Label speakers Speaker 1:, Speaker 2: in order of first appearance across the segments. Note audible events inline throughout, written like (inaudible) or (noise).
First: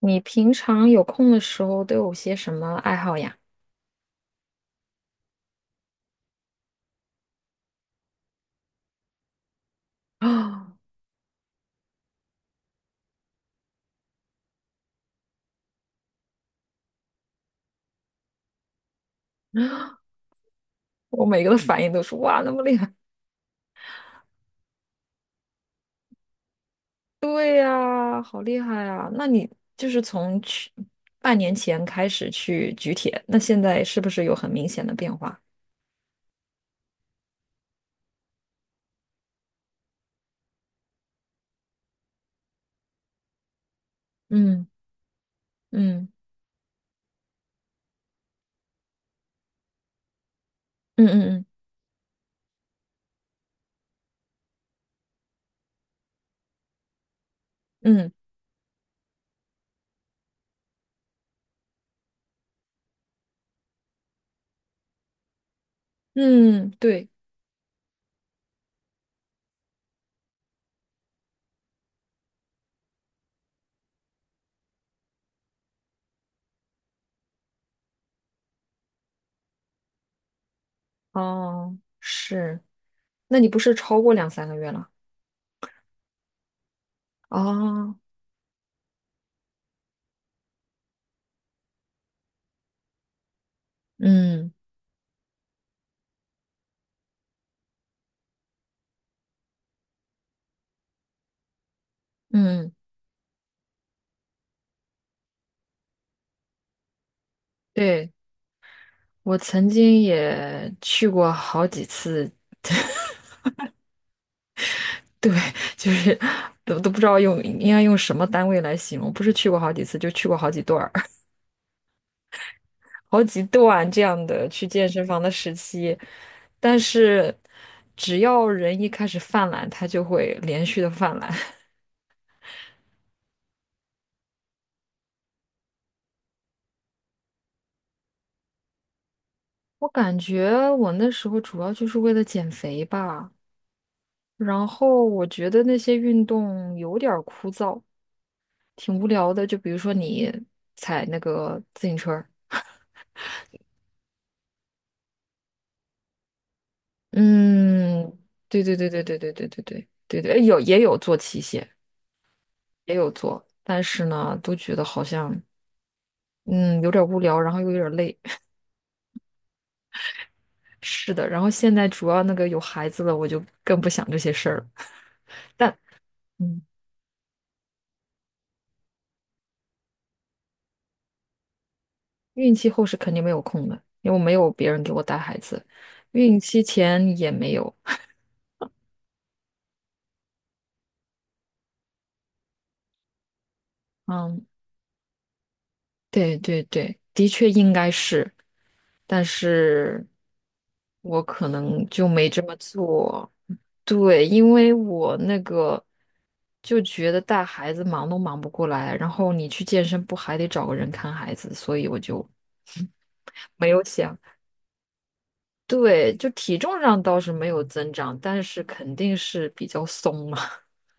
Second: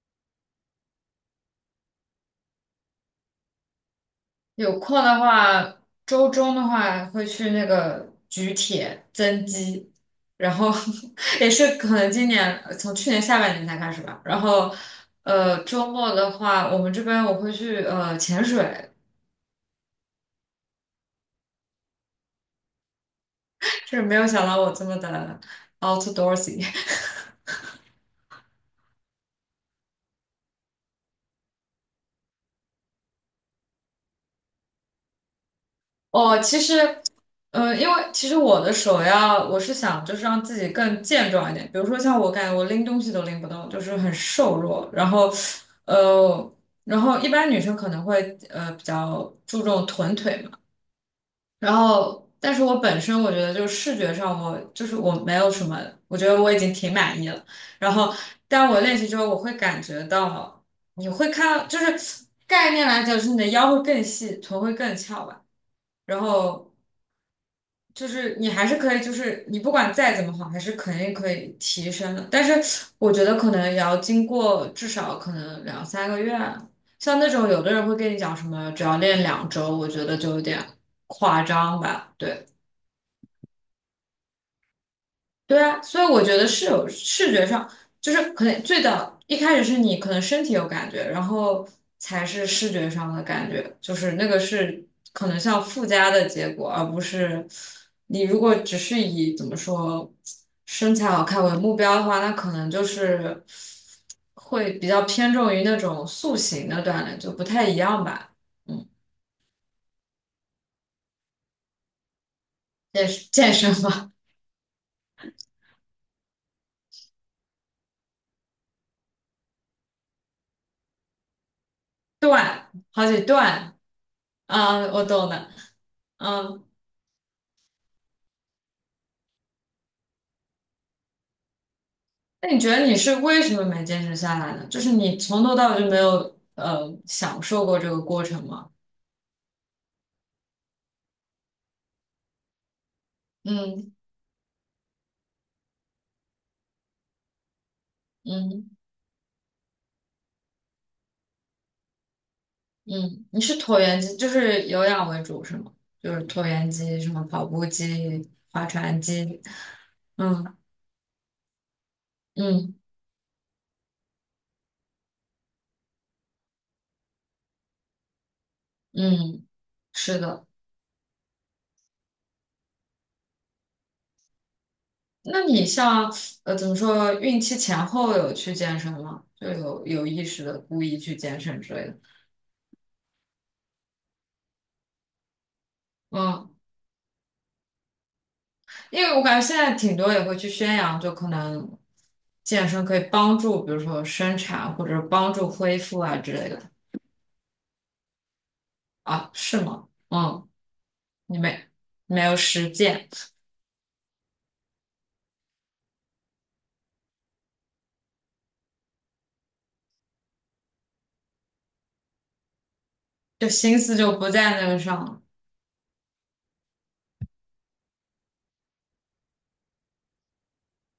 Speaker 1: 你平常有空的时候都有些什么爱好呀？
Speaker 2: 有空的话，周中的话会去那个举铁增肌，
Speaker 1: (gasps)
Speaker 2: 然后
Speaker 1: 啊，
Speaker 2: (laughs) 也是可能今年从去年下半年才开始吧。然后，周末的话，我们这边我会去潜水，
Speaker 1: 我每个的反应都是哇，那么厉害！
Speaker 2: 就是没有想到我这么的 outdoorsy。
Speaker 1: 对呀，好厉害啊！那你就是从去半年前开始去举铁，那现在是不是有很明显的变化？
Speaker 2: 哦，其实，因为其实我的首要，我是想就是让自己更健壮一点。比如说像我感觉我拎东西都拎不动，就是很瘦
Speaker 1: 嗯
Speaker 2: 弱。然后，
Speaker 1: 嗯
Speaker 2: 呃，然后一般女生可能会比较注重臀腿嘛。
Speaker 1: 嗯嗯
Speaker 2: 然后，但是我本身我觉得就是视觉上我就是我没有什么，我觉得我已经挺满意了。然
Speaker 1: 嗯
Speaker 2: 后，但我练习之后，我会感觉到你会看到，就是概念来讲，就是你的腰会更细，臀会更翘吧。然
Speaker 1: 嗯
Speaker 2: 后。
Speaker 1: 嗯，对，
Speaker 2: 就是你还是可以，就是你不管再怎么好，还是肯定可以提升的。但是我觉得可能也要经过至少可能两三个月啊，像那种有的人会跟你讲什么，只要练2周，我觉得就有点夸
Speaker 1: 哦，
Speaker 2: 张吧，对。
Speaker 1: 是。那你不是超过两三个月了？
Speaker 2: 对啊，所以我觉得是有视觉上，
Speaker 1: 哦，
Speaker 2: 就是可能最早一开始是你可能身体有感觉，然后才是视觉上的感觉，就是那个
Speaker 1: 嗯
Speaker 2: 是可能像附加的结果，而不是你如果只是以怎么说身材好看为目标的话，那可能
Speaker 1: 嗯，
Speaker 2: 就是会比较偏重于那种塑形的锻炼，就不太一样
Speaker 1: 对，
Speaker 2: 吧。嗯，
Speaker 1: 我曾经也去过好几次
Speaker 2: 健身嘛，
Speaker 1: (laughs) 对，就是都不知道用应该用什么单位来形容，不是去过好几次，就去过好几段儿，(laughs)
Speaker 2: (laughs) 锻，好几
Speaker 1: 好几
Speaker 2: 段。
Speaker 1: 段这样的去
Speaker 2: 啊，
Speaker 1: 健身
Speaker 2: 我
Speaker 1: 房
Speaker 2: 懂
Speaker 1: 的
Speaker 2: 的，
Speaker 1: 时期。
Speaker 2: 嗯。
Speaker 1: 但是只要人一开始犯懒，他就会连续的犯懒。(laughs)
Speaker 2: 那你觉得你是为什么没坚持下来呢？就是你从头到尾就没有享受过这个过程吗？
Speaker 1: 我感觉我那时候主要就是为了减肥吧，
Speaker 2: 嗯
Speaker 1: 然后我觉得那些运动有点儿枯燥，
Speaker 2: 嗯
Speaker 1: 挺无聊的。就比如说你踩那个自行车儿，
Speaker 2: 嗯，你是椭圆机，就是有氧为主是吗？就是椭圆机、什么跑步
Speaker 1: 嗯，
Speaker 2: 机、
Speaker 1: 对
Speaker 2: 划
Speaker 1: 对对
Speaker 2: 船
Speaker 1: 对对对
Speaker 2: 机，
Speaker 1: 对对对对对，哎
Speaker 2: 嗯
Speaker 1: 有也有做器械，
Speaker 2: 嗯
Speaker 1: 也有做，但是呢，都觉得好像嗯有点无聊，然后又有点累。(laughs)
Speaker 2: 嗯，是的。
Speaker 1: 是的，然后现在主要那个有孩子了，我就更不想这些事儿了。
Speaker 2: 那
Speaker 1: (laughs)
Speaker 2: 你
Speaker 1: 但
Speaker 2: 像
Speaker 1: 嗯，
Speaker 2: 怎么说，孕期前后有去健身吗？就有意识的故意去健身之类的，
Speaker 1: 孕期后是肯定没有空的，因为我没有别人给我带孩子，孕
Speaker 2: 嗯。
Speaker 1: 期前也没有。
Speaker 2: 因为我感觉现在挺多也会去宣扬，就可能健身可以帮助，比如说生
Speaker 1: 嗯，
Speaker 2: 产或者帮助恢复啊之
Speaker 1: 对
Speaker 2: 类的。
Speaker 1: 对对，的确应该是，但
Speaker 2: 啊，是吗？
Speaker 1: 是
Speaker 2: 嗯，
Speaker 1: 我
Speaker 2: 你
Speaker 1: 可
Speaker 2: 没
Speaker 1: 能就
Speaker 2: 没
Speaker 1: 没
Speaker 2: 有
Speaker 1: 这么
Speaker 2: 实践，
Speaker 1: 做。对，因为我那个就觉得带孩子忙都忙不过来，然后你去健身不还得找个人看孩子，所以我就
Speaker 2: 就
Speaker 1: (laughs) 没
Speaker 2: 心
Speaker 1: 有
Speaker 2: 思就
Speaker 1: 想。
Speaker 2: 不在那个上了。
Speaker 1: 对，就体重上倒是没有增长，但是肯定是比较松嘛，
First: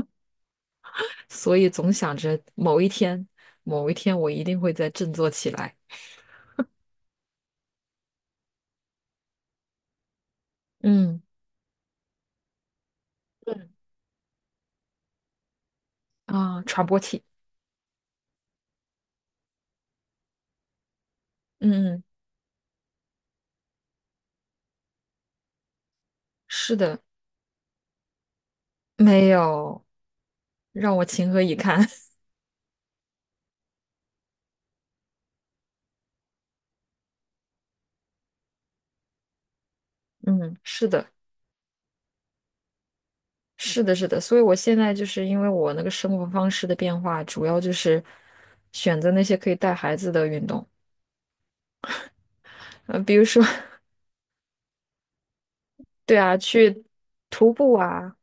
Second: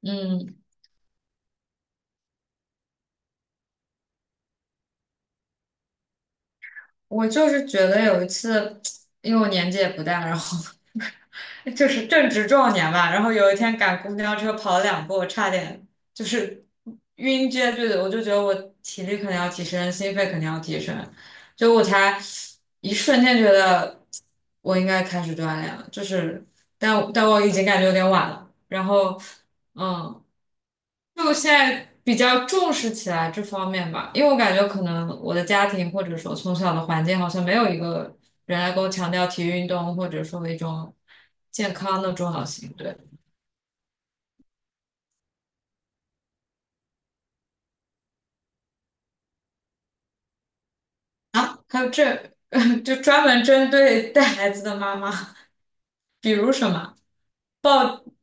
Speaker 2: 嗯，
Speaker 1: (laughs) 所以总想着某一天，某一天我一定会再振作起来。
Speaker 2: 我就是觉得有一次，因为我年纪也不大，然后
Speaker 1: 嗯
Speaker 2: 就是正值壮年吧，然后有一
Speaker 1: 嗯
Speaker 2: 天赶公交车跑了两步，我差点就
Speaker 1: 啊，
Speaker 2: 是
Speaker 1: 喘不过气。
Speaker 2: 晕厥，对的，我就觉得我体力肯定要提升，心肺肯定要提升，就我
Speaker 1: 嗯嗯，
Speaker 2: 才一瞬间觉得我应该开始锻炼了，就是
Speaker 1: 是的，
Speaker 2: 但我已经感觉有点晚了，然后
Speaker 1: 没有，
Speaker 2: 嗯。
Speaker 1: 让我情
Speaker 2: 就
Speaker 1: 何
Speaker 2: 现
Speaker 1: 以堪。
Speaker 2: 在
Speaker 1: (laughs)
Speaker 2: 比较重视起来这方面吧，因为我感觉可能我的家庭或者说从小的环境好像没有一个人来跟我强调体育运动或者说
Speaker 1: 嗯，
Speaker 2: 一
Speaker 1: 是
Speaker 2: 种
Speaker 1: 的。
Speaker 2: 健康的重要性。对
Speaker 1: 是的，是的，所以我现在就是因为我那个生活方式的变化，主要就是选择那些可以带孩子的运动，
Speaker 2: 啊，还有这 (laughs) 就
Speaker 1: 呃，比如
Speaker 2: 专
Speaker 1: 说，
Speaker 2: 门针
Speaker 1: (laughs)
Speaker 2: 对带孩子的妈妈，
Speaker 1: 对
Speaker 2: 比
Speaker 1: 啊，
Speaker 2: 如什
Speaker 1: 去
Speaker 2: 么
Speaker 1: 徒步
Speaker 2: 抱
Speaker 1: 啊，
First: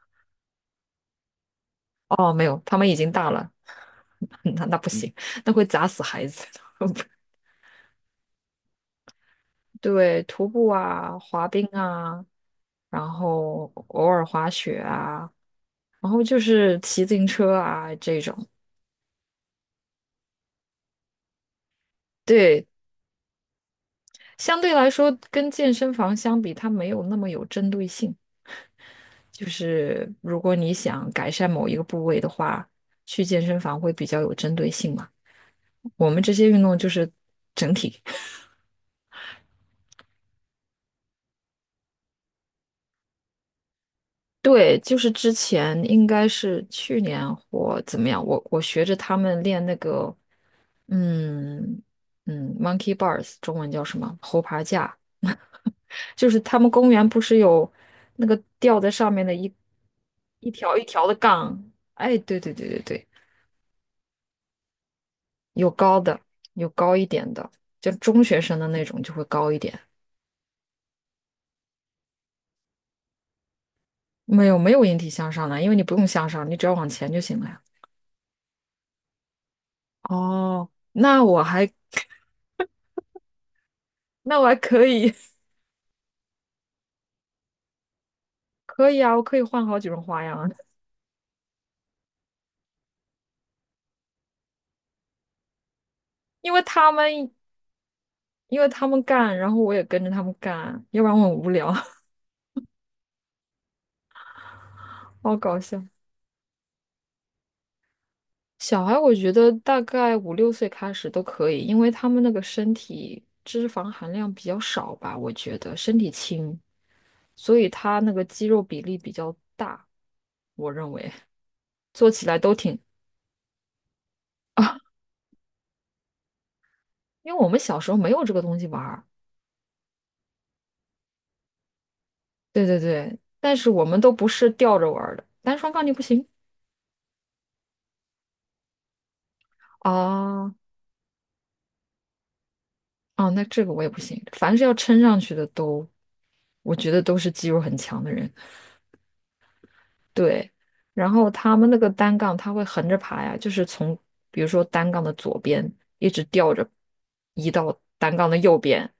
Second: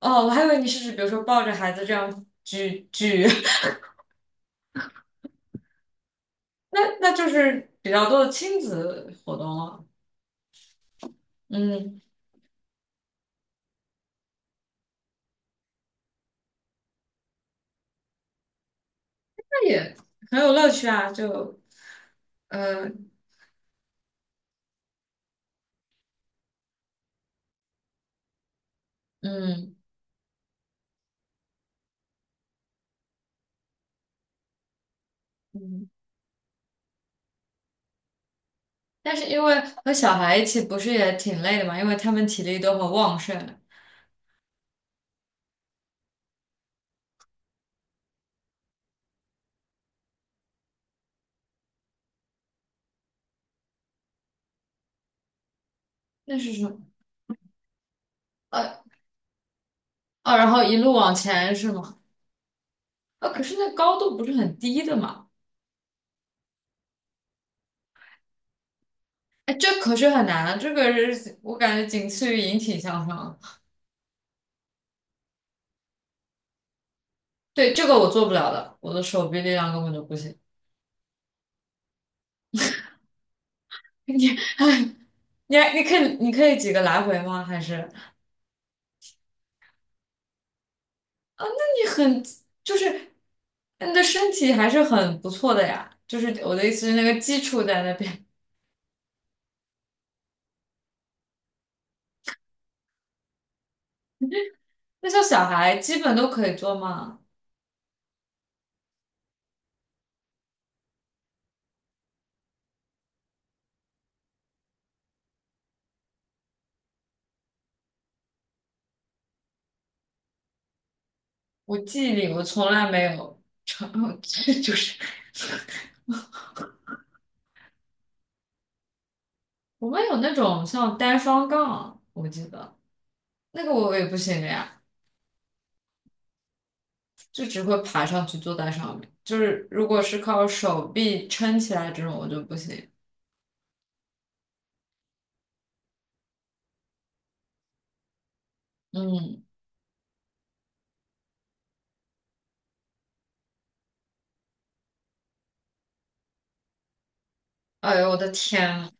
Speaker 2: 哦，我还以为你是指比如说抱着孩子这样
Speaker 1: 哦，没有，他
Speaker 2: 举
Speaker 1: 们已经
Speaker 2: 举，
Speaker 1: 大了，(laughs) 那不行，那会砸死孩子
Speaker 2: (laughs) 那
Speaker 1: 的。
Speaker 2: 那
Speaker 1: (laughs)
Speaker 2: 就是比较多的亲子活动了。
Speaker 1: 对，徒步啊，滑冰
Speaker 2: 嗯，
Speaker 1: 啊，然后偶尔滑雪啊，然后就是骑自行车啊这种。
Speaker 2: 那也很有乐趣啊，就
Speaker 1: 对，
Speaker 2: 呃
Speaker 1: 相对来说，跟健身房相比，它没有那么有针对性。就
Speaker 2: 嗯。
Speaker 1: 是如果你想改善某一个部位的话，去健身房会比较有针对性嘛。
Speaker 2: 嗯，
Speaker 1: 我们这些运动就是整体，
Speaker 2: 但是因为和小孩一起不是也挺累的嘛，因为他们体力都很旺盛。
Speaker 1: 对，就是之前应该是去年或怎么样，我学着他们练那个，嗯嗯，monkey bars，中文叫什么？猴爬架，(laughs) 就
Speaker 2: 那
Speaker 1: 是
Speaker 2: 是
Speaker 1: 他
Speaker 2: 什
Speaker 1: 们
Speaker 2: 么？
Speaker 1: 公园不是有那个
Speaker 2: 呃，
Speaker 1: 吊在上面的一
Speaker 2: 哦，然
Speaker 1: 一
Speaker 2: 后
Speaker 1: 条
Speaker 2: 一
Speaker 1: 一
Speaker 2: 路
Speaker 1: 条
Speaker 2: 往
Speaker 1: 的
Speaker 2: 前
Speaker 1: 杠？
Speaker 2: 是吗？
Speaker 1: 哎，对对对对对。
Speaker 2: 啊，可是那高度不是很低的嘛？
Speaker 1: 有高的，有高一点的，就中学生的那种就会高
Speaker 2: 哎，
Speaker 1: 一点。
Speaker 2: 这可是很难啊，这个是我感觉仅次于引体向上。
Speaker 1: 没有没有引体向上的，因为你不用向上，你只要往前就行了呀。
Speaker 2: 对，这个我做不了的，我的手臂力量根本就不行。
Speaker 1: 哦，那我还
Speaker 2: (laughs) 你
Speaker 1: 那我还可以，
Speaker 2: 你可以几个来回吗？还是啊？
Speaker 1: (laughs) 可以啊，我可以换好几种花样啊
Speaker 2: 那你很就是你的身体还是很不错的呀。就是
Speaker 1: (laughs) 因
Speaker 2: 我
Speaker 1: 为
Speaker 2: 的意思
Speaker 1: 他
Speaker 2: 是那个
Speaker 1: 们
Speaker 2: 基础在那边。
Speaker 1: 因为他们干，然后我也跟着他们干，要不然我很无聊，(laughs)
Speaker 2: 那像
Speaker 1: 好
Speaker 2: 小
Speaker 1: 搞
Speaker 2: 孩
Speaker 1: 笑。
Speaker 2: 基本都可以做吗？
Speaker 1: 小孩我觉得大概五六岁开始都可以，因为他们那个身体脂肪含量比较少吧，我觉得身体轻，所以他那个肌肉比例比较大，我认为
Speaker 2: 我记
Speaker 1: 做
Speaker 2: 忆
Speaker 1: 起
Speaker 2: 里
Speaker 1: 来
Speaker 2: 我
Speaker 1: 都
Speaker 2: 从
Speaker 1: 挺，
Speaker 2: 来没有成 (laughs) 就是
Speaker 1: 因为我们小时候没有这个东西玩儿，
Speaker 2: 我们有那种像单双杠，我记
Speaker 1: 对
Speaker 2: 得
Speaker 1: 对对，但
Speaker 2: 那
Speaker 1: 是
Speaker 2: 个
Speaker 1: 我
Speaker 2: 我
Speaker 1: 们
Speaker 2: 也
Speaker 1: 都
Speaker 2: 不
Speaker 1: 不
Speaker 2: 行的
Speaker 1: 是吊
Speaker 2: 呀，
Speaker 1: 着玩儿的，单双杠你不行
Speaker 2: 就只会爬上去坐在上面。就是如果是靠
Speaker 1: 啊
Speaker 2: 手臂撑起来这种，我就不行。
Speaker 1: 啊，那这个我也不行，凡是要撑上去的都，我觉得都是肌肉很强的人，
Speaker 2: 嗯，
Speaker 1: 对，然后他们那个单杠他会横着爬呀，就是从比如说单杠的左边一直吊着移到
Speaker 2: 哎呦
Speaker 1: 单
Speaker 2: 我
Speaker 1: 杠
Speaker 2: 的
Speaker 1: 的右
Speaker 2: 天
Speaker 1: 边，
Speaker 2: 啊。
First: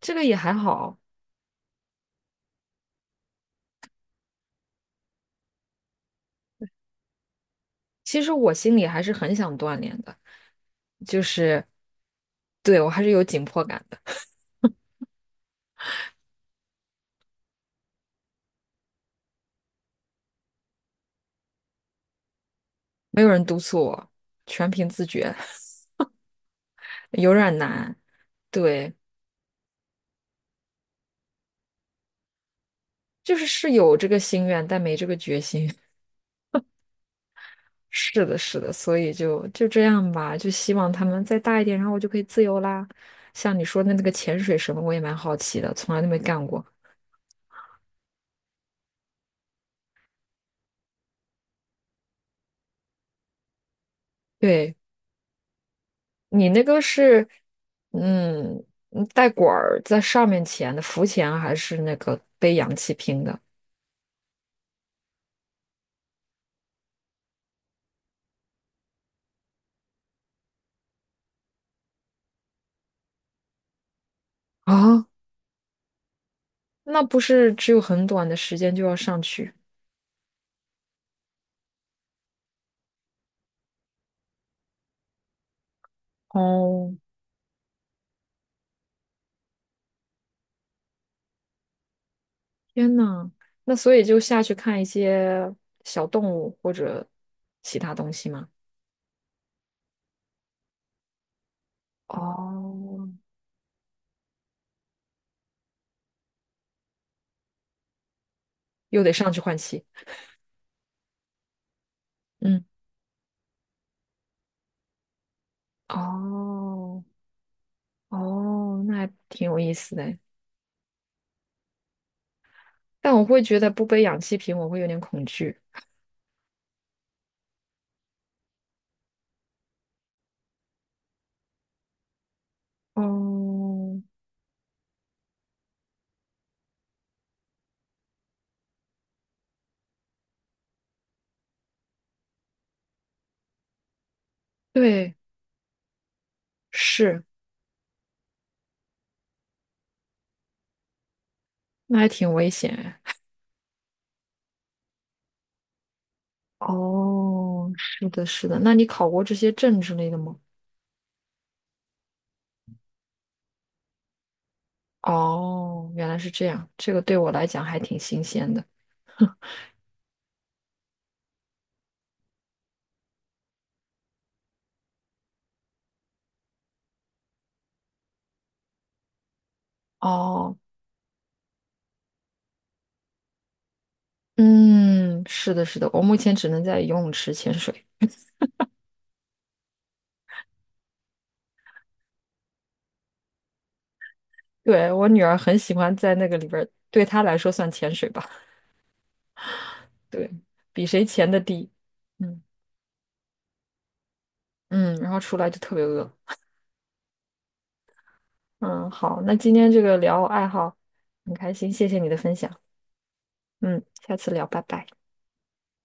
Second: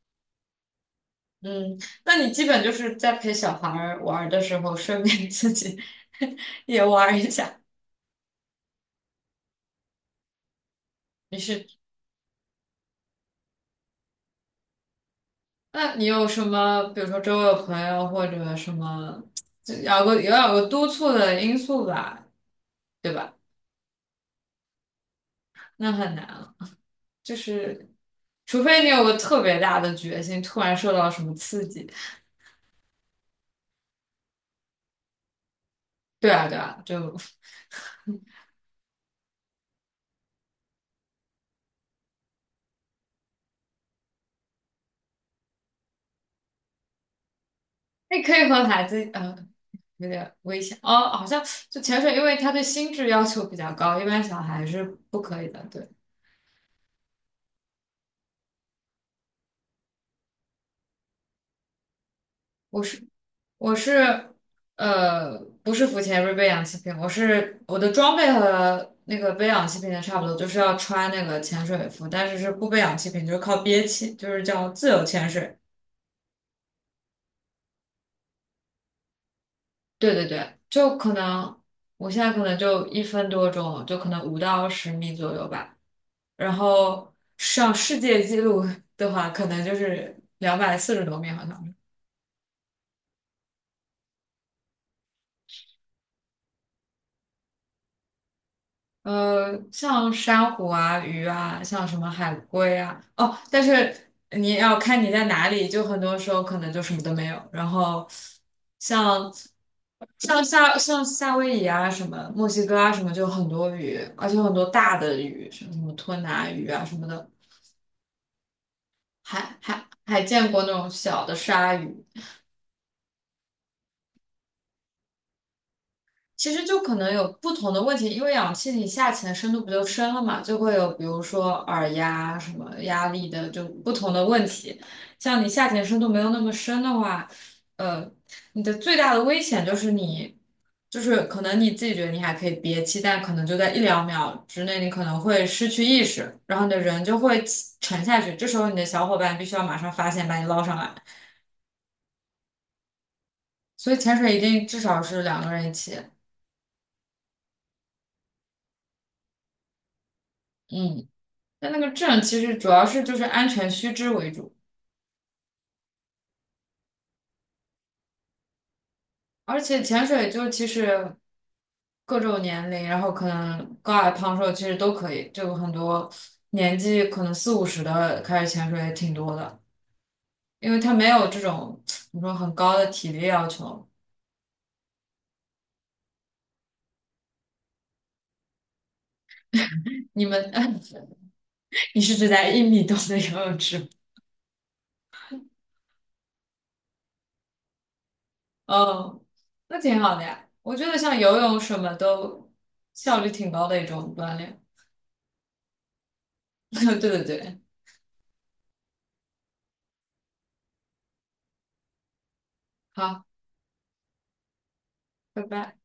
Speaker 1: 这个也还好。
Speaker 2: 嗯，那你基本就是在陪小孩儿玩儿的时候，顺便自己 (laughs) 也玩儿一下。
Speaker 1: 其实我心里还是很想锻炼的，就
Speaker 2: 你
Speaker 1: 是
Speaker 2: 是，
Speaker 1: 对我还是有紧迫感的，
Speaker 2: 那你有什么，比如说周围有朋友或者什么？就要有个督促的因素吧，对
Speaker 1: 没有
Speaker 2: 吧？
Speaker 1: 人督促我，全凭自觉，
Speaker 2: 那很难了，
Speaker 1: (laughs) 有
Speaker 2: 就
Speaker 1: 点
Speaker 2: 是
Speaker 1: 难。
Speaker 2: 除非你
Speaker 1: 对，
Speaker 2: 有个特别大的决心，突然受到什么刺激。
Speaker 1: 就是是有这个心愿，但没这个决心。(laughs)
Speaker 2: 对啊，对啊，就
Speaker 1: 是的，是的，所以就这样吧，就希望他们再大一点，然后我就可以自由啦。像你说的那个潜水什么，我也蛮好奇的，从来都没干过。
Speaker 2: 你可以和孩子，有点危险哦。好像就潜水，因为它对心智要求比较高，一般小孩
Speaker 1: 对，
Speaker 2: 是不可以的。对，
Speaker 1: 你那个是，嗯，带管儿在上面潜的浮潜啊，还是那个背氧
Speaker 2: 我
Speaker 1: 气
Speaker 2: 是
Speaker 1: 瓶的？
Speaker 2: 我是呃，不是浮潜，不是背氧气瓶，我是我的装备和那个背氧气瓶的差不多，就是要穿那个潜水服，但是是不背氧气瓶，就是靠憋气，就是叫自由
Speaker 1: 啊，
Speaker 2: 潜水。
Speaker 1: 那不是只有很短的时间就要上去？
Speaker 2: 对对对，就可能我现在可能就1分多钟，就可能5到10米左右吧。然
Speaker 1: 哦，
Speaker 2: 后上世界纪录 (laughs) 的话，可能就是240多米，好像。
Speaker 1: 天呐，那所以就下去看一些小动物或者其他东西吗？
Speaker 2: 像珊瑚啊、鱼啊，像什么海龟啊，
Speaker 1: 哦，
Speaker 2: 哦，但是你要看你在哪里，就很多时候可能就什么都没有。然后
Speaker 1: 又得上
Speaker 2: 像
Speaker 1: 去换气。
Speaker 2: 像夏威夷啊、什么墨
Speaker 1: 嗯，
Speaker 2: 西哥啊、什么，就很多鱼，而且很多大的鱼，什么吞拿鱼啊什
Speaker 1: 哦，
Speaker 2: 么的。
Speaker 1: 哦，那还
Speaker 2: 还
Speaker 1: 挺有意
Speaker 2: 还
Speaker 1: 思的哎。
Speaker 2: 还见过那种小的鲨鱼，
Speaker 1: 但我会觉得不背氧气瓶，我会有点恐惧。
Speaker 2: 其实就可能有不同的问题，因为氧气你下潜的深度不就深了嘛，就会有比如说耳压什么压力的就不
Speaker 1: 哦，
Speaker 2: 同的问题。像你下潜深度没有那么深的话，呃，你的最大的危险就是你，就是可能你自己觉得你还可以憋气，但可能就在一两秒之内，你可
Speaker 1: 对，
Speaker 2: 能会失去意识，然后你的人就
Speaker 1: 是，
Speaker 2: 会沉下去，这时候你的小伙伴必须要马上发现把你捞上来。
Speaker 1: 那还挺危险哎
Speaker 2: 所以潜水一定至少是两个人一起。
Speaker 1: 哦，是的，是的。那你考过这些证之类的吗？
Speaker 2: 嗯，但那个证其实主要是就是安全须知为主，
Speaker 1: 哦，原来是这样，这个对我来讲还挺新鲜的。
Speaker 2: 而且潜水就其实各种年龄，然后可能高矮胖瘦其实都可以，就很多年纪可能四五十的开始潜水也挺多的，
Speaker 1: 哦，
Speaker 2: 因为他没有这种怎么说很高的体力要求。
Speaker 1: 嗯，是的，是的，我目前只能在游泳池潜水。
Speaker 2: 你们，(laughs) 你是指在1米多的游泳池吗？
Speaker 1: 对，我女儿很喜欢在那个里边儿，对她来说算潜水吧，
Speaker 2: 哦，那挺好的
Speaker 1: 对，
Speaker 2: 呀。我觉
Speaker 1: 比
Speaker 2: 得
Speaker 1: 谁
Speaker 2: 像
Speaker 1: 潜
Speaker 2: 游
Speaker 1: 的
Speaker 2: 泳
Speaker 1: 低。
Speaker 2: 什么
Speaker 1: 嗯
Speaker 2: 都效率挺高的一种锻炼。
Speaker 1: 嗯，然后出来就特别饿。
Speaker 2: (laughs) 对对对，
Speaker 1: 嗯，好，那今天这个聊爱好很开心，谢谢你的分享。
Speaker 2: 好，
Speaker 1: 嗯，下次聊，拜拜。
Speaker 2: 拜拜。